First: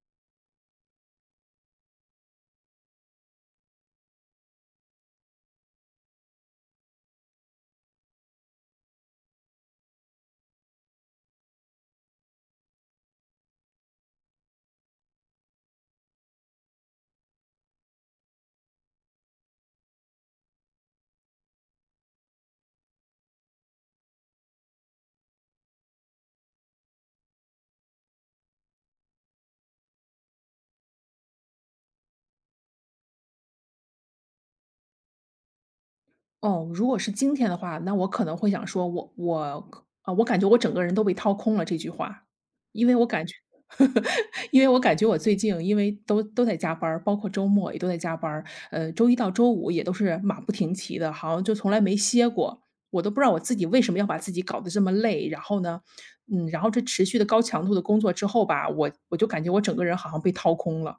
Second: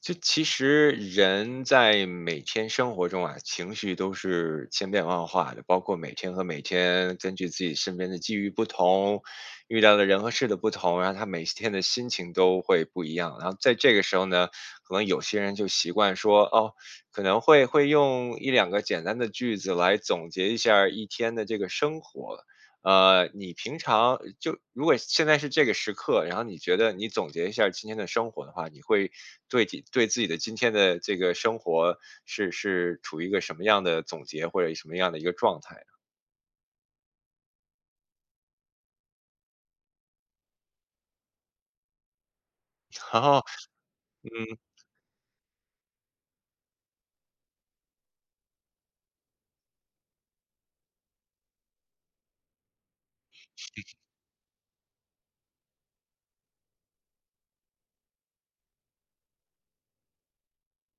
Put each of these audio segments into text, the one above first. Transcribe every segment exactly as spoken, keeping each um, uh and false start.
就其实人在每天生活中啊，情绪都是千变万化的，包括每天和每天根据自己身边的际遇不同，遇到的人和事的不同，然后他每天的心情都会不一样。然后在这个时候呢，可能有些人就习惯说，哦，可能会会用一两个简单的句子来总结一下儿一天的这个生活。呃，你平常呃就如果现在是这个时刻，然后你觉得你总结一下今天的生活的话，你会对己对自己的今天的这个生活是是处于一个什么样的总结或者什么样的一个状态？哦，如果是今天的话，那我可能会想说我我可啊，我感觉我整个人都被掏空了这句话。因为我 然感觉 后，嗯，因为我感觉我最近因为都都在加班儿，包括周末也都在加班儿，呃，周一到周五也都是马不停蹄的，好像就从来没歇过。我都不知道我自己为什么要把自己搞得这么累，然后呢，嗯，然后这持续的高强度的工作之后吧，我我就感觉我整个人好像被掏空了。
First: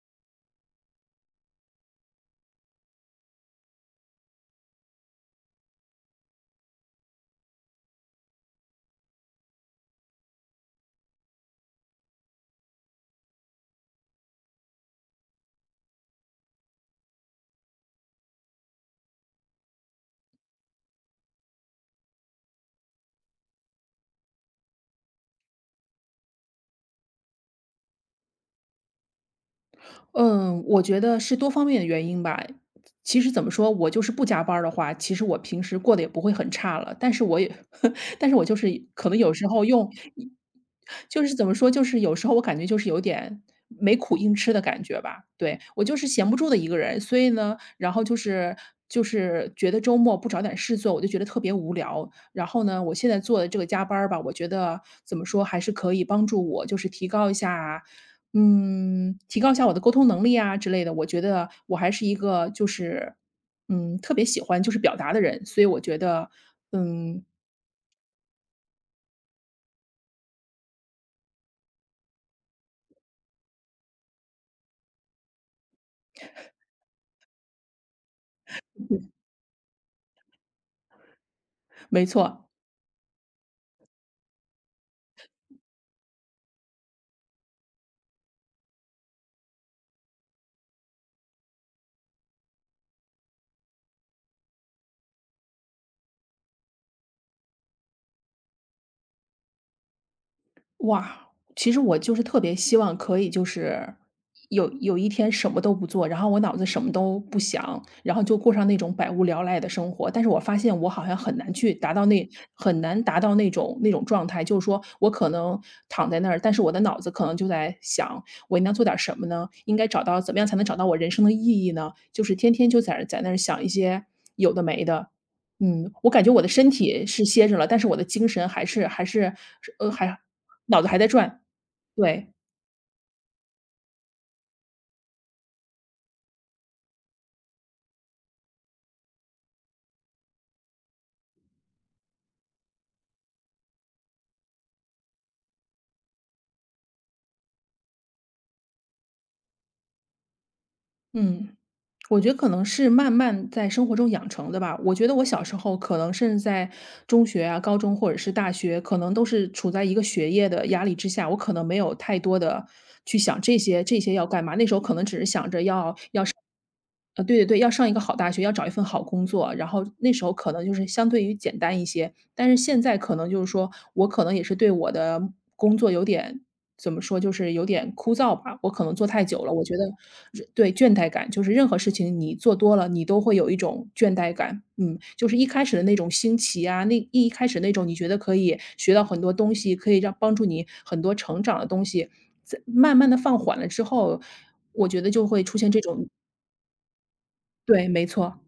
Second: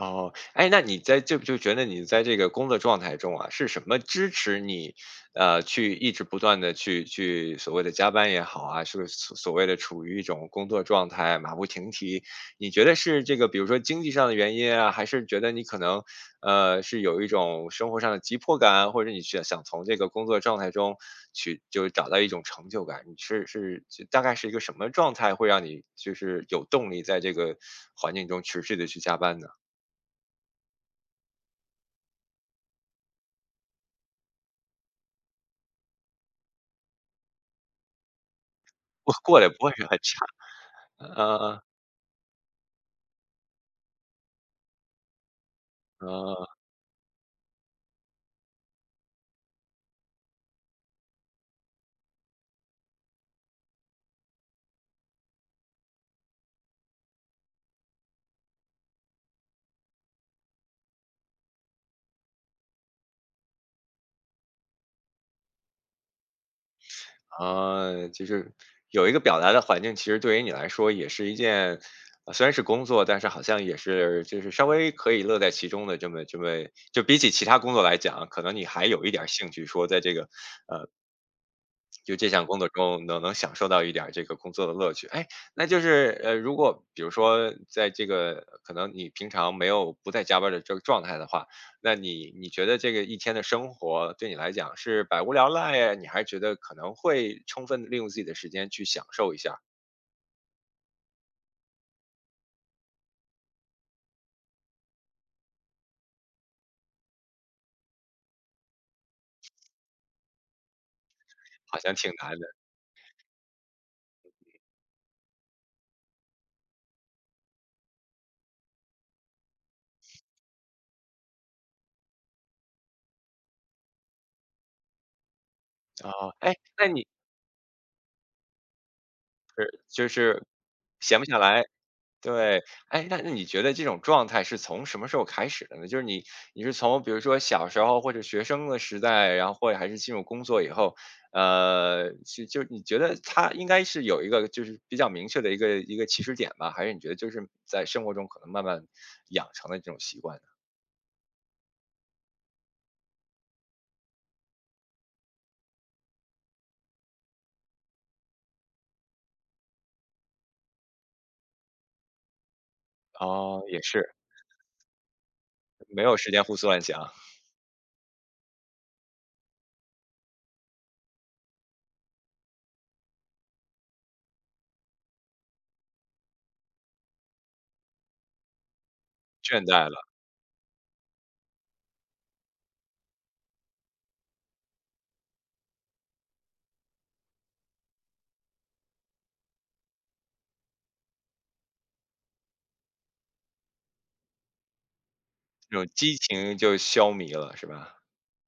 哦，哎，那你在就就觉得你在这个工作状态中啊，是什么支持你，呃，去一直不断的去去所谓的加班也好啊，是所所谓的处于一种工作状态马不停蹄？你觉得是这个，比如说经济上的原因啊，还是觉得你可能，呃，是有一种生活上的急迫感，或者你想想从这个工作状态中去就找到一种成就感？你是是就大概是一个什么状态会让你就是有动力在这个环境中持续的去加班呢？嗯，我觉得是多方面的原因吧。其实怎么说，我就是不加班儿的话，其实我平时过得也不会很差了。但是我也 但是我就是可我能有过时得不候会是用，很差，就是怎啊么啊说，就是有时候我感觉就是有点没苦硬吃的感觉吧。对，我就是闲不呃，住的一个人，所以呢，然后就是就是觉得周末不找点事做，我就觉得特别无聊。然后呢，我现在做的这个加班儿吧，我觉得怎么说还是可以帮助我，就是提高一下，嗯，提高一下我的沟通能力啊之类的。我觉得我还是一个就是，嗯，特别喜欢就是表达的人，所以我觉得，嗯，啊，就是有一个表达的环境，其实对于你来说也是一件，呃虽然是工作，但是好像也是就是稍微可以乐在其中的这么这么，就比起其他工作来讲，可能你还有一点儿 兴趣，说在这个没就这项错。工作中能能享受到一点儿这个工作的乐趣。哎，那就是呃，如果比如说在这个可能你平常没有不在加班儿的这个状态的话，那你你觉得这个一天的生活对你来讲是百无聊赖呀？你还是觉得可能会充分地利用自己的时间去享受一下？哇，其实我就是特别希望可以就是有有一天什么都不做，然后我脑子什么都不想，然后就过上那种百无聊赖的生活。但是我发现我好像很难去好达像到挺那难的，很难达到那种那种状态，就是说我可能躺在那儿，但是我的脑子可能就在想，我应该做点什么呢？应该找到怎么样才能找到我人生的意义呢？就是天天就在在那儿想一些有的没的。嗯，我感觉哦。我的哎，身那你体是歇着了，但是我的精神还是还是是呃还就是脑子还在闲不下转。来对。对。哎，那那你觉得这种状态是从什么时候开始的呢？就是你你是从比如说小时候或者学生的时代，然后或者还是进入工作以后，呃，是就你觉得它应该是有一个就是比较明确的一个一个起始点吧？还是你觉得就是在生活中可能慢慢养成的这种习惯呢？嗯，我觉得可能是慢慢在生活中养成的吧。我觉得我小时候可能甚至在中学啊、高中或者是大学，可能都是处在一个学业的压力之下，我可能没有太多的去想这哦，也些这些是，要干嘛，那时候可能只是想着要没有时间胡思乱想，呃，对对对，要上一个好大学，要找一份好工作，然后那时候可能就是相对于简单一些，但是现在可能就是说，我可能也是对我的工作有点怎么说，就是有点枯燥吧，我可能做太久了，倦我觉怠得了，对，倦怠感，就是任何事情你做多了，你都会有一种倦怠感。嗯，就是一开始的那种新奇啊，那一开始那种你觉得可以学到很多东西，可以让帮助你很多成长的东西，在慢慢的放缓了之后，我觉得就会出现那这种种激情就消弭了，是对，吧？没错。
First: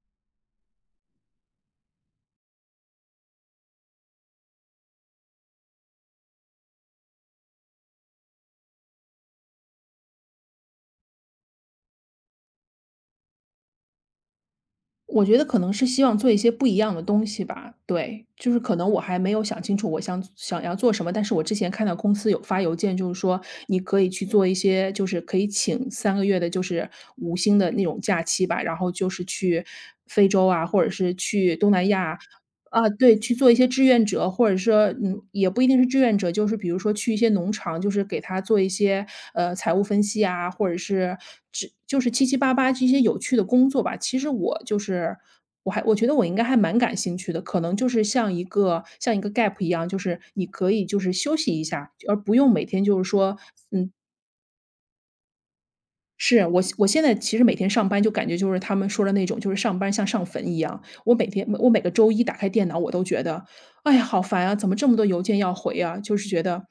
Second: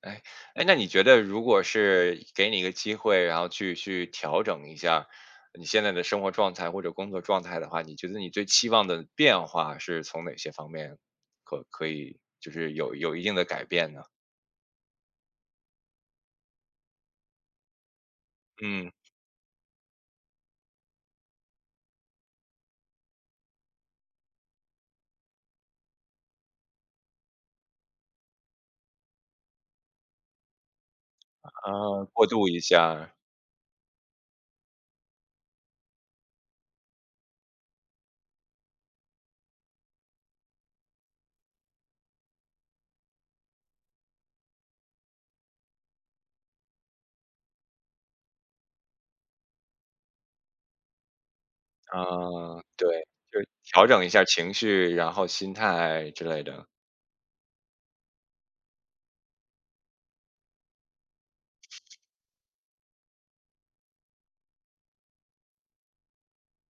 哎，哎，那你觉得如果是给你一个机会，然后去去调整一下你现在的生活状态或者工作状态的话，你觉得你最期望的变化是从哪些方面可可以就是有有一定的改变呢？我觉得可能是希望做一些不一样的东西吧，对。就是可嗯，能我还没有想清楚我想想要做什么，但是我之前看到公司有发邮件，就是说你可以去做一些就是可以请三个月的就是五星的那种假期吧，然后就是去非洲啊，或者是去东南啊，亚过渡一啊，下，对，去做一些志愿者，或者说，嗯，也不一定是志愿者，就是比如说去一些农场，就是给他做一些呃财务分析啊，或者是只就是七七八八这些有趣的工作吧。其实我就是我还我觉得我应该还蛮感兴趣的，可能就是像一个像一个 gap 一样，就是你可以就是休息一下，而不用啊，每天就是对，说。就是调嗯，整一下情绪，然后心态之类是，我的。现我现在其实每天上班就感觉就是他们说的那种，就是上班像上坟一样。我每天我每个周一打开电脑，我都觉得，哎呀，好烦啊！怎么这么多邮件要回啊？就是觉得，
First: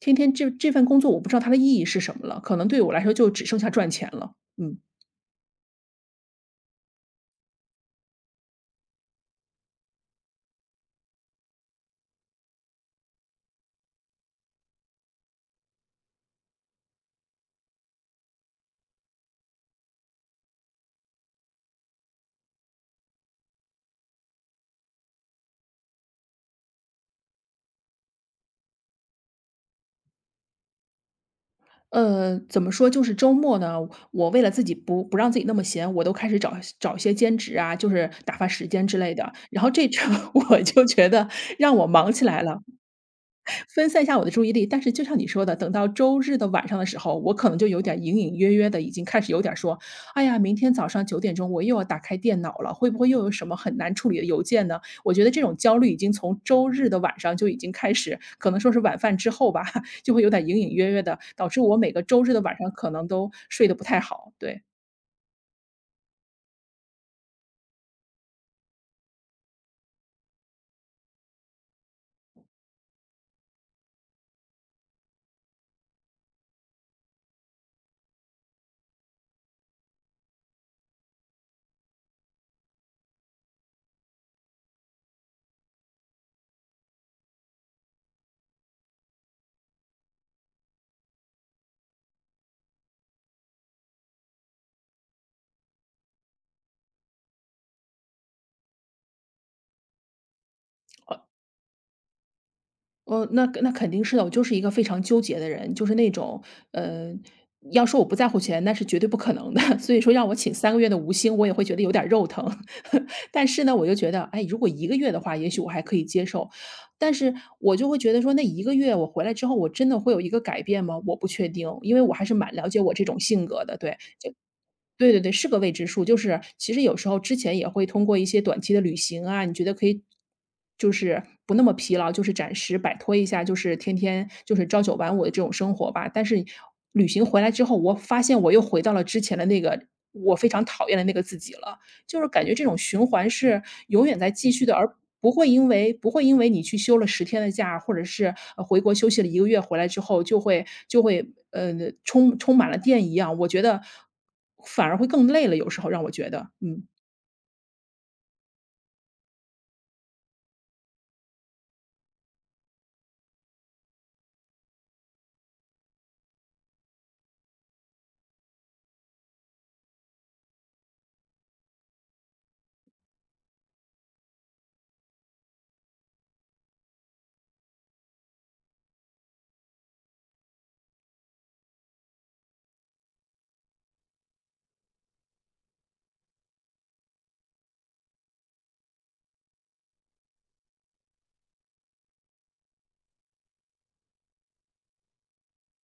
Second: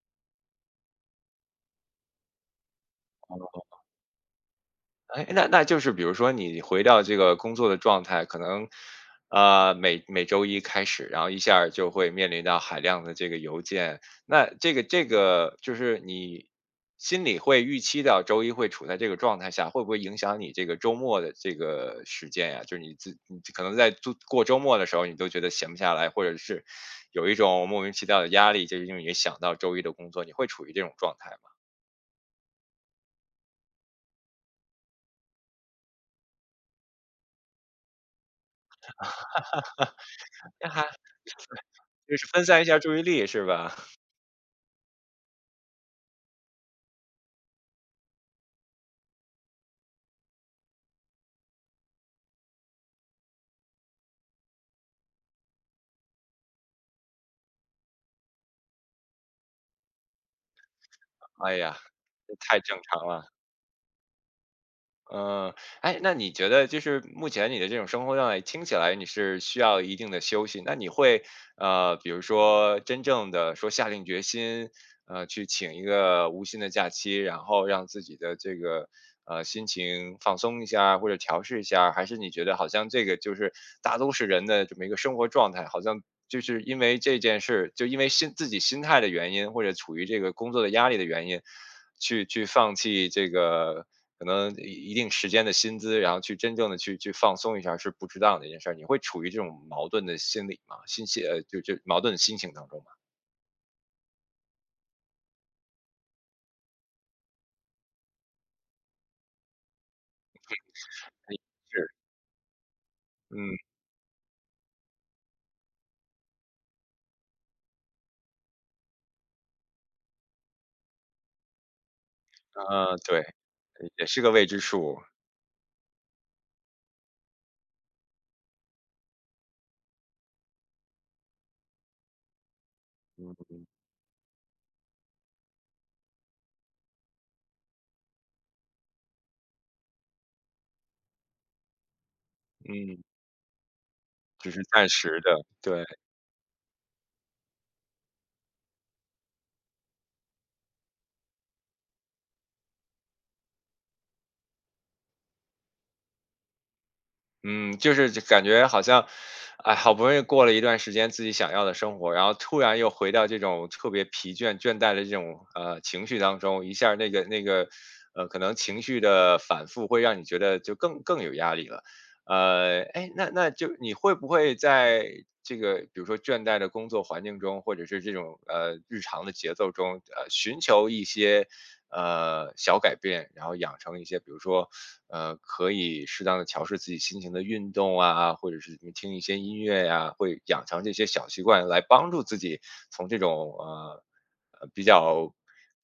天天这这份工作，我不知道它的意义是什么了。可能对我来说，就只剩下赚钱了。嗯。哎，那那就是比如说你回到这个工作的状态，可能，呃，每每周一开始，然后一下儿就会面临到海量的这个邮件，那这个这个就是你心里会预期到周一会处在这个状态下，会不会影响你这个周末的这个时间呀？就是你自你可能在度过周末的时候，你都觉得闲不下来，或者是有一种莫名其妙的压力，就是因为你想到周一的工作，你会处于这种状态吗？呃，怎么说？就是周末呢，我为了自己不不让自己那么闲，我都开始找找一些兼职啊，就是打发时间之类的。然后这周 我那还就觉得让我忙就起是来分散了。一下注意力是吧？分散一下我的注意力，但是就像你说的，等到周日的晚上的时候，我可能就有点隐隐约约的已经开始有点说："哎呀，明天早上九点钟我又要打开电脑了，会不会又有什么很难处理的邮件呢？"我觉得这种焦虑已经从周日的晚上就已经开始，可能说是晚饭之后吧，就会有点隐隐约约的，导哎致呀，我每个周日这的晚太上正可常能都了。睡得不太好，对。嗯，哎，那你觉得就是目前你的这种生活状态，听起来你是需要一定的休息，那你会呃，比如说真正的说下定决心，呃，去请一个无薪的假期，然后让自己的这个呃心情放松一下或者调试一下，还是你觉得好像这个就是大都市人的这么一个生活状态，好像就是因为这件事，就因为心自己心态的原因，或者处于这个工作的压力的原因，去去放弃这个。可能一一定时间的薪资，然后去真正的去去放松一下是不值当的一件事儿，你会处于这种矛盾的心理嘛？心情呃，就就矛盾的心情当中嘛？哦，那那肯定是的，我就是一个非常纠结的人，就是那种，呃，要说我不在乎钱，那是绝对不可能的。所以说让我请三个月的无哎薪，我也会觉得是，有点肉疼。但嗯，是呢，我就觉得，哎，如果一个月的话，也许我还可以接受。但是我就会觉得说，那一个月我回来之后，我真的会有一个改变吗？我不确定，因为我还是蛮了解我啊，这种对，性格的，对。也是个未知数，对对对，是个未知数。就是其实有时候之前也会通过一些短期的旅行啊，你觉得可以就是不那么疲劳，就是暂时摆脱一嗯，下，就是天天就是朝九晚五的这种生活吧。但是旅行回来之后，我发现我又回到了之前的那个我非常讨厌的那个自己了。就是感觉这种嗯，循环是永远在只继是续的，暂而时的，不会因对。为不会因为你去休了十天的假，或者是，呃回国休息了一个月回来之后就会就会，呃，充充满了电一样，我觉得反而会更累了，有时候让我觉得，嗯。嗯，就是就感觉好像，哎，好不容易过了一段时间自己想要的生活，然后突然又回到这种特别疲倦、倦怠的这种呃情绪当中，一下儿那个那个呃，可能情绪的反复会让你觉得就更更有压力了。呃，哎，那那就你会不会在这个比如说倦怠的工作环境中，或者是这种呃日常的节奏中，呃，寻求一些呃小改变，然后养成一些比如说呃，可以适当的调试自己心情的运动啊，或者是听一些音乐呀，会养成这些小习惯来帮助自己从这种，呃，呃，比较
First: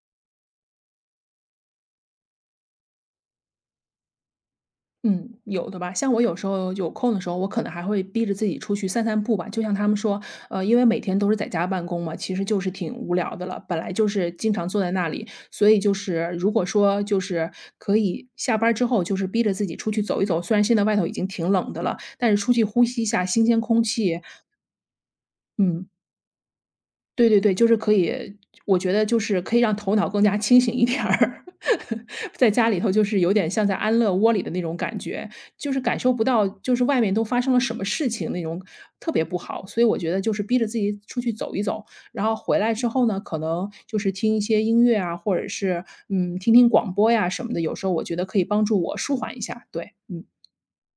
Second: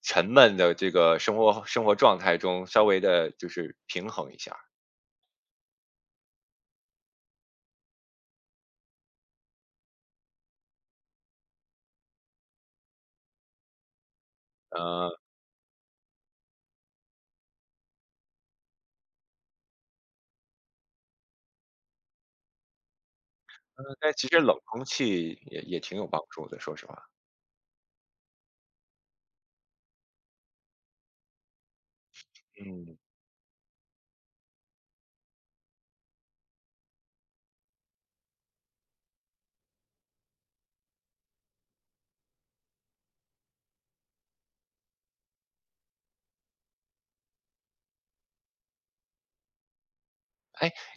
沉闷的这个生活生活状态中稍微的就是平衡一下儿。嗯，有的吧。像我有时候有空的时候，我可能还会逼着自己出去散散步吧。就像他们说，呃，因为每天都是在家办公嘛，其实就是挺无聊的了。本来就是经常坐在那呃，里，所以就是如果说就是可以下班儿之后，就是逼着自己出去走一走。虽然现在外头已经挺冷的了，但是出去呼吸一下新鲜空呃，但气，其实冷空气也也嗯，挺有帮助的，说实话，对对对，就是可以我觉得就是可以让头脑更加清醒一点儿。在家里头嗯。就是有点像在安乐窝里的那种感觉，就是感受不到就是外面都发生了什么事情那种特别不好。所以我觉得就是逼着自己出去走一走，然后回来之后呢，可能就是听一些音乐啊，或者是，嗯，听听广播呀什么的，有时候我觉得可以帮助我舒缓一下，对。嗯。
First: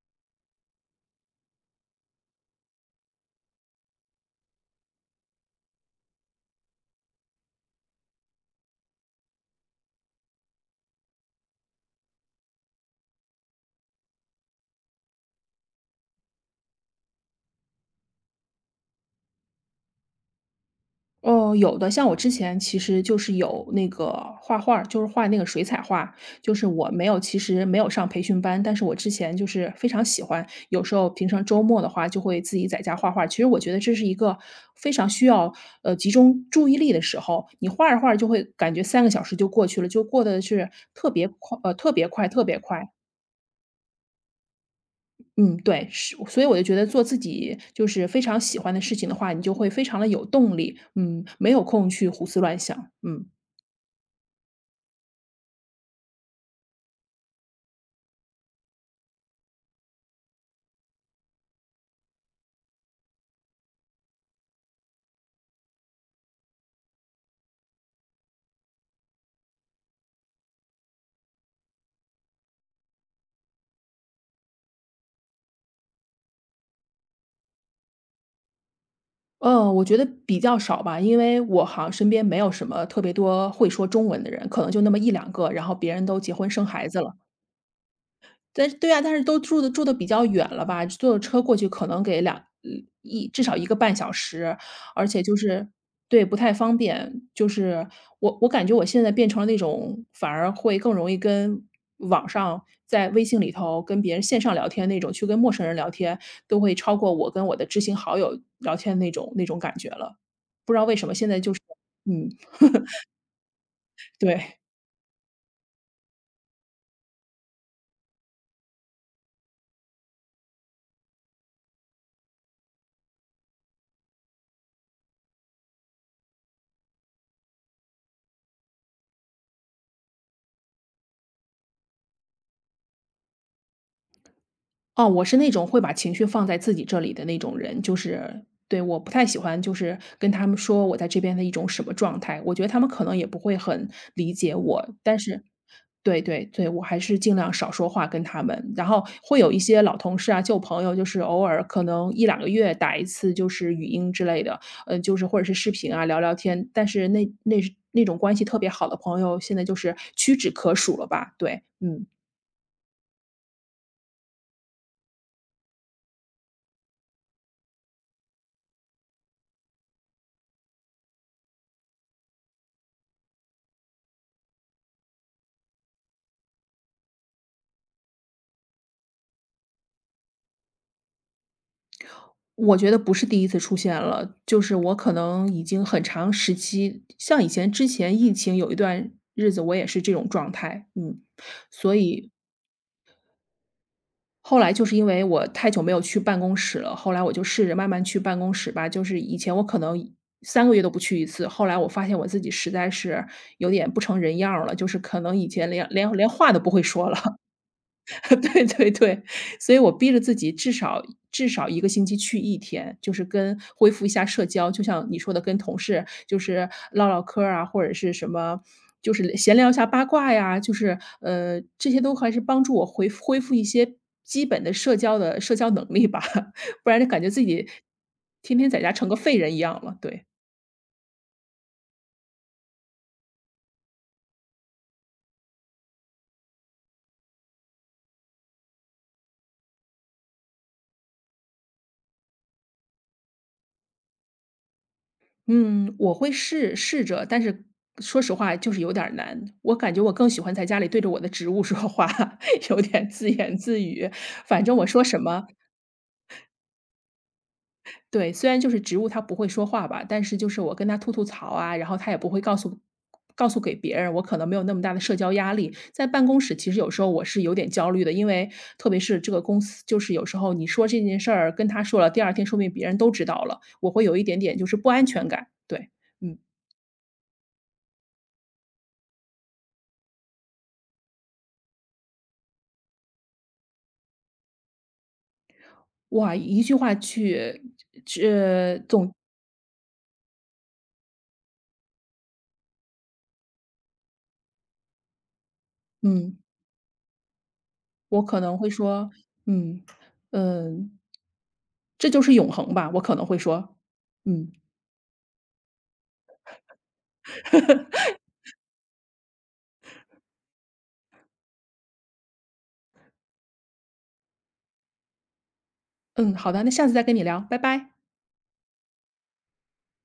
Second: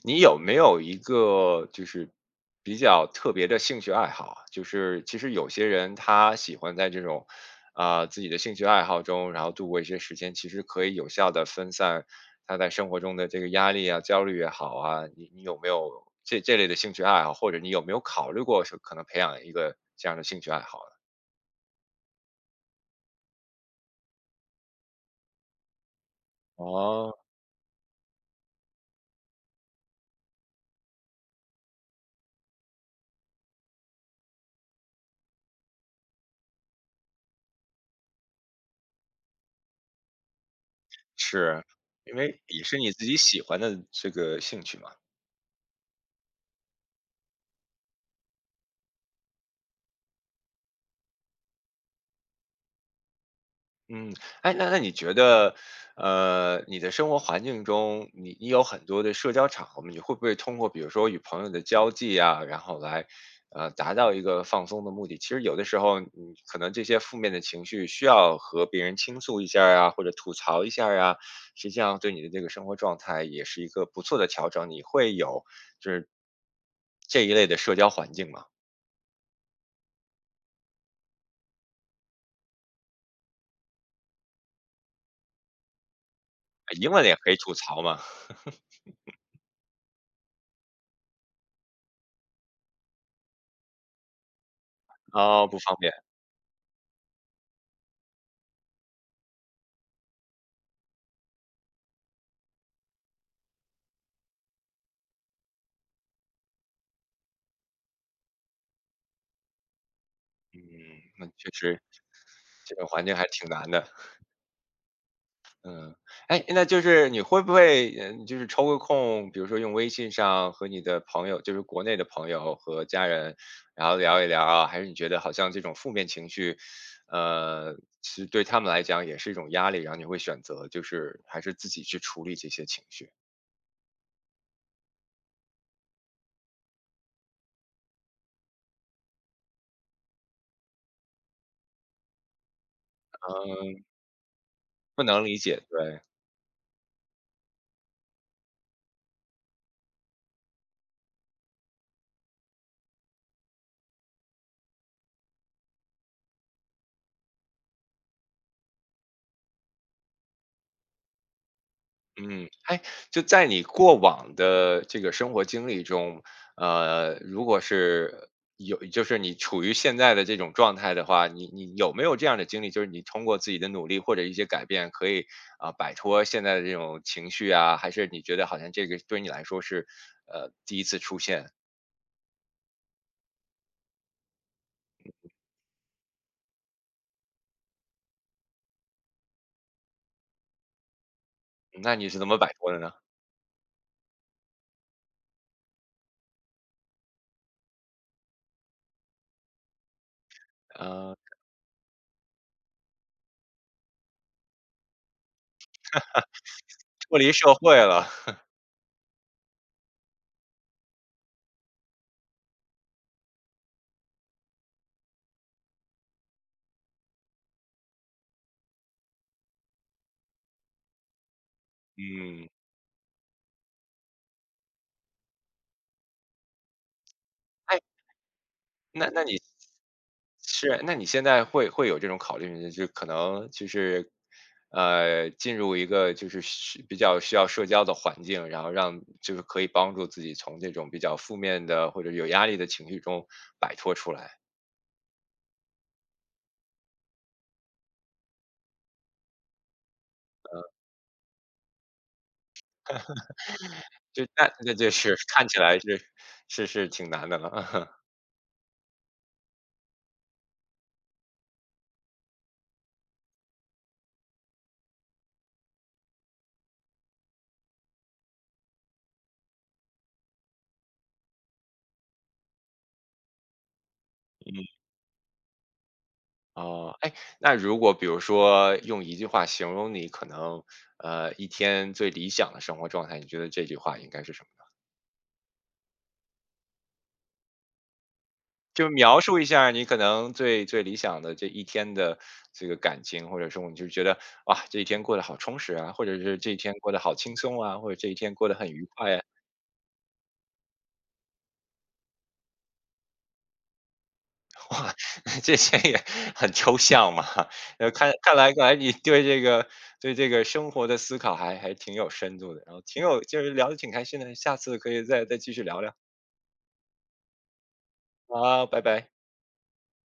你有没有一个就是比较特别的兴趣爱好啊？就是其实有些人他喜欢在这种啊、自己的兴趣爱好中，然后度过一些时间，其实可以有效的分散他在生活中的这个压力啊、焦虑也好啊。你你有没有这这类的兴趣爱好，或者你有没有考虑过是可能培养一个这样的兴趣爱好呢？哦，有的，像我之前其实就是有那个画画儿就是画那个水彩画，就是我没哦，有其实没有上培训班，但是我之前就是非常喜欢，有时候平常周末的话就会自己在家画画儿。其实我觉得这是一个非常需要呃集中注意力的时候，你画着画着就会感觉三个小时就过去了，就过得是特别快，是呃，特别因快，为特别也是快。你自己喜欢的这个兴趣嘛。嗯，对，是，所以我就觉得做自己就是非常喜欢的事情的话，你就会非常的有动力，嗯，没有空去胡思乱想，嗯。嗯，哎，那那你觉得，呃，你的生活环境中，你你有很多的社交场合吗？你会不会通过比如说与朋友的交际啊，然后来，呃，达到一个放松的目的？其实有的时候，你可能这些负面的情绪需要和别人倾诉一下儿啊，或者吐槽一下儿啊，实际上对你的这个生活状态也是一个不错的调整。你会有就是这一类的社交环境吗？嗯，我觉得比较少吧，因为我好像身边没有什么特别多会说中文的人，可能就那么一两个，然后别人都结婚生英孩子文也了。可以吐槽吗？但是对啊，但是都住的住的比较远了吧，坐车过去可能给两嗯一至少一个半小时，而且就哦，不是方便，对，不太方便。就是我我感觉我现在变成了那种反而会更容易跟网上在微信里头跟别人线上聊天那种，去跟陌生人聊天，都会超过我跟我的知心好友聊天那种那种感觉了。嗯，不知道为什么那现在确就是实嗯，这种环境还挺难的，对。嗯，哎，那就是你会不会，嗯，就是抽个空，比如说用微信上和你的朋友，就是国内的朋友和家人，然后聊一聊啊？还是你觉得好像这种负面情绪，呃，其实对他们来讲也是一种压力，然后你会选择就是还是自己去处理这些情绪？哦，我是那种会把情绪放在自己这里的那种人，就是对，我不太喜欢就是跟他们说我在这边的一种什么状态，我觉得他们可能也不会嗯，很理解我，不但能理是解，对。对对对，我还是尽量少说话跟他们，然后会有一些老同事啊、旧朋友，就是偶尔可能一两个月打一次，就是语音之类的，嗯，就是或者是视频啊聊聊天，但是那那那种关系特别好的朋友，现在就是屈指可数了吧？对，嗯。嗯，哎，就在你过往的这个生活经历中，呃，如果是有，就是你处于现在的这种状态的话，你你有没有这样的经历？就是你通过自己的努力或者一些改变，可以啊、摆脱现在的这种情绪啊？还是你觉得好像这个对你来说是呃第一次出现？我觉得不是第一次出现了，就是我可能已经很长时期像以前之前疫情有一段日子，我也是这种状态，嗯。那所你是怎以么摆脱的呢？后来就是因为我太久没有去办公室了，后来我就试着慢慢去办公室吧，就是以前我可能三个月都不呃，去一次，后来我发现我自己实在是有点不成人样儿了，就是可能以前连连连话都不会说脱离了。社会了，对对对，所以我逼着自己至少至少一个星期去一天，就是跟恢复一下社交，就像你说的跟同事就是唠唠嗑儿啊，或者是什么，就是闲聊一下八卦呀，就是，呃，这些都还是嗯，帮助我恢复恢复一些基本的社交的社交能力吧，不然就感觉自己哎，天天在家那成个那废你人一样了，对。是，那你现在会会有这种考虑吗，就可能就是，呃，进入一个就是需比较需要社交的环境，然后让就是可以帮助自己从这种比较负面的或者有压力的情绪中摆脱出来。嗯，我会试试着，但是说实话就是有点儿难。我感觉我更喜欢在家里对着我的植物 说话，有点自言自语。就那反那正我这说是 什 看么，起来是是是挺难的了。对，虽然就是植物它不会说话吧，但是就是我跟它吐吐槽啊，然后它也不会告诉告诉给别人，我可能没有那么大的社交压力。在办公室其实有时候我是有点焦虑的，因为特别是这个公司，就是有时候你说这件事儿跟他说了，第二天说不定别人都知道了，我会有一点点就是不安全感。对，嗯。哦，哎，那如果比如说用一句话形容你可能呃一天最理想的生活状态，你觉得这句话应该是什么？哇，一句话去去就总描述一下儿你可能最最理想的这一天的这个感情，或者说你就觉得哇，这一天过得好充实啊，或者是嗯，这一天过得好轻松啊，或者这一我天可过得能很会愉说，快啊，嗯，嗯，这就是永恒吧，我可能会说，嗯，哇，这些也很抽象嘛。呃，看看来看来你对这个对这个生活的思考还还挺有深度的，然后挺有就是聊得挺开心的，下次可以再再继续聊聊。嗯，好的，那下次再跟你聊，拜拜。好，拜拜。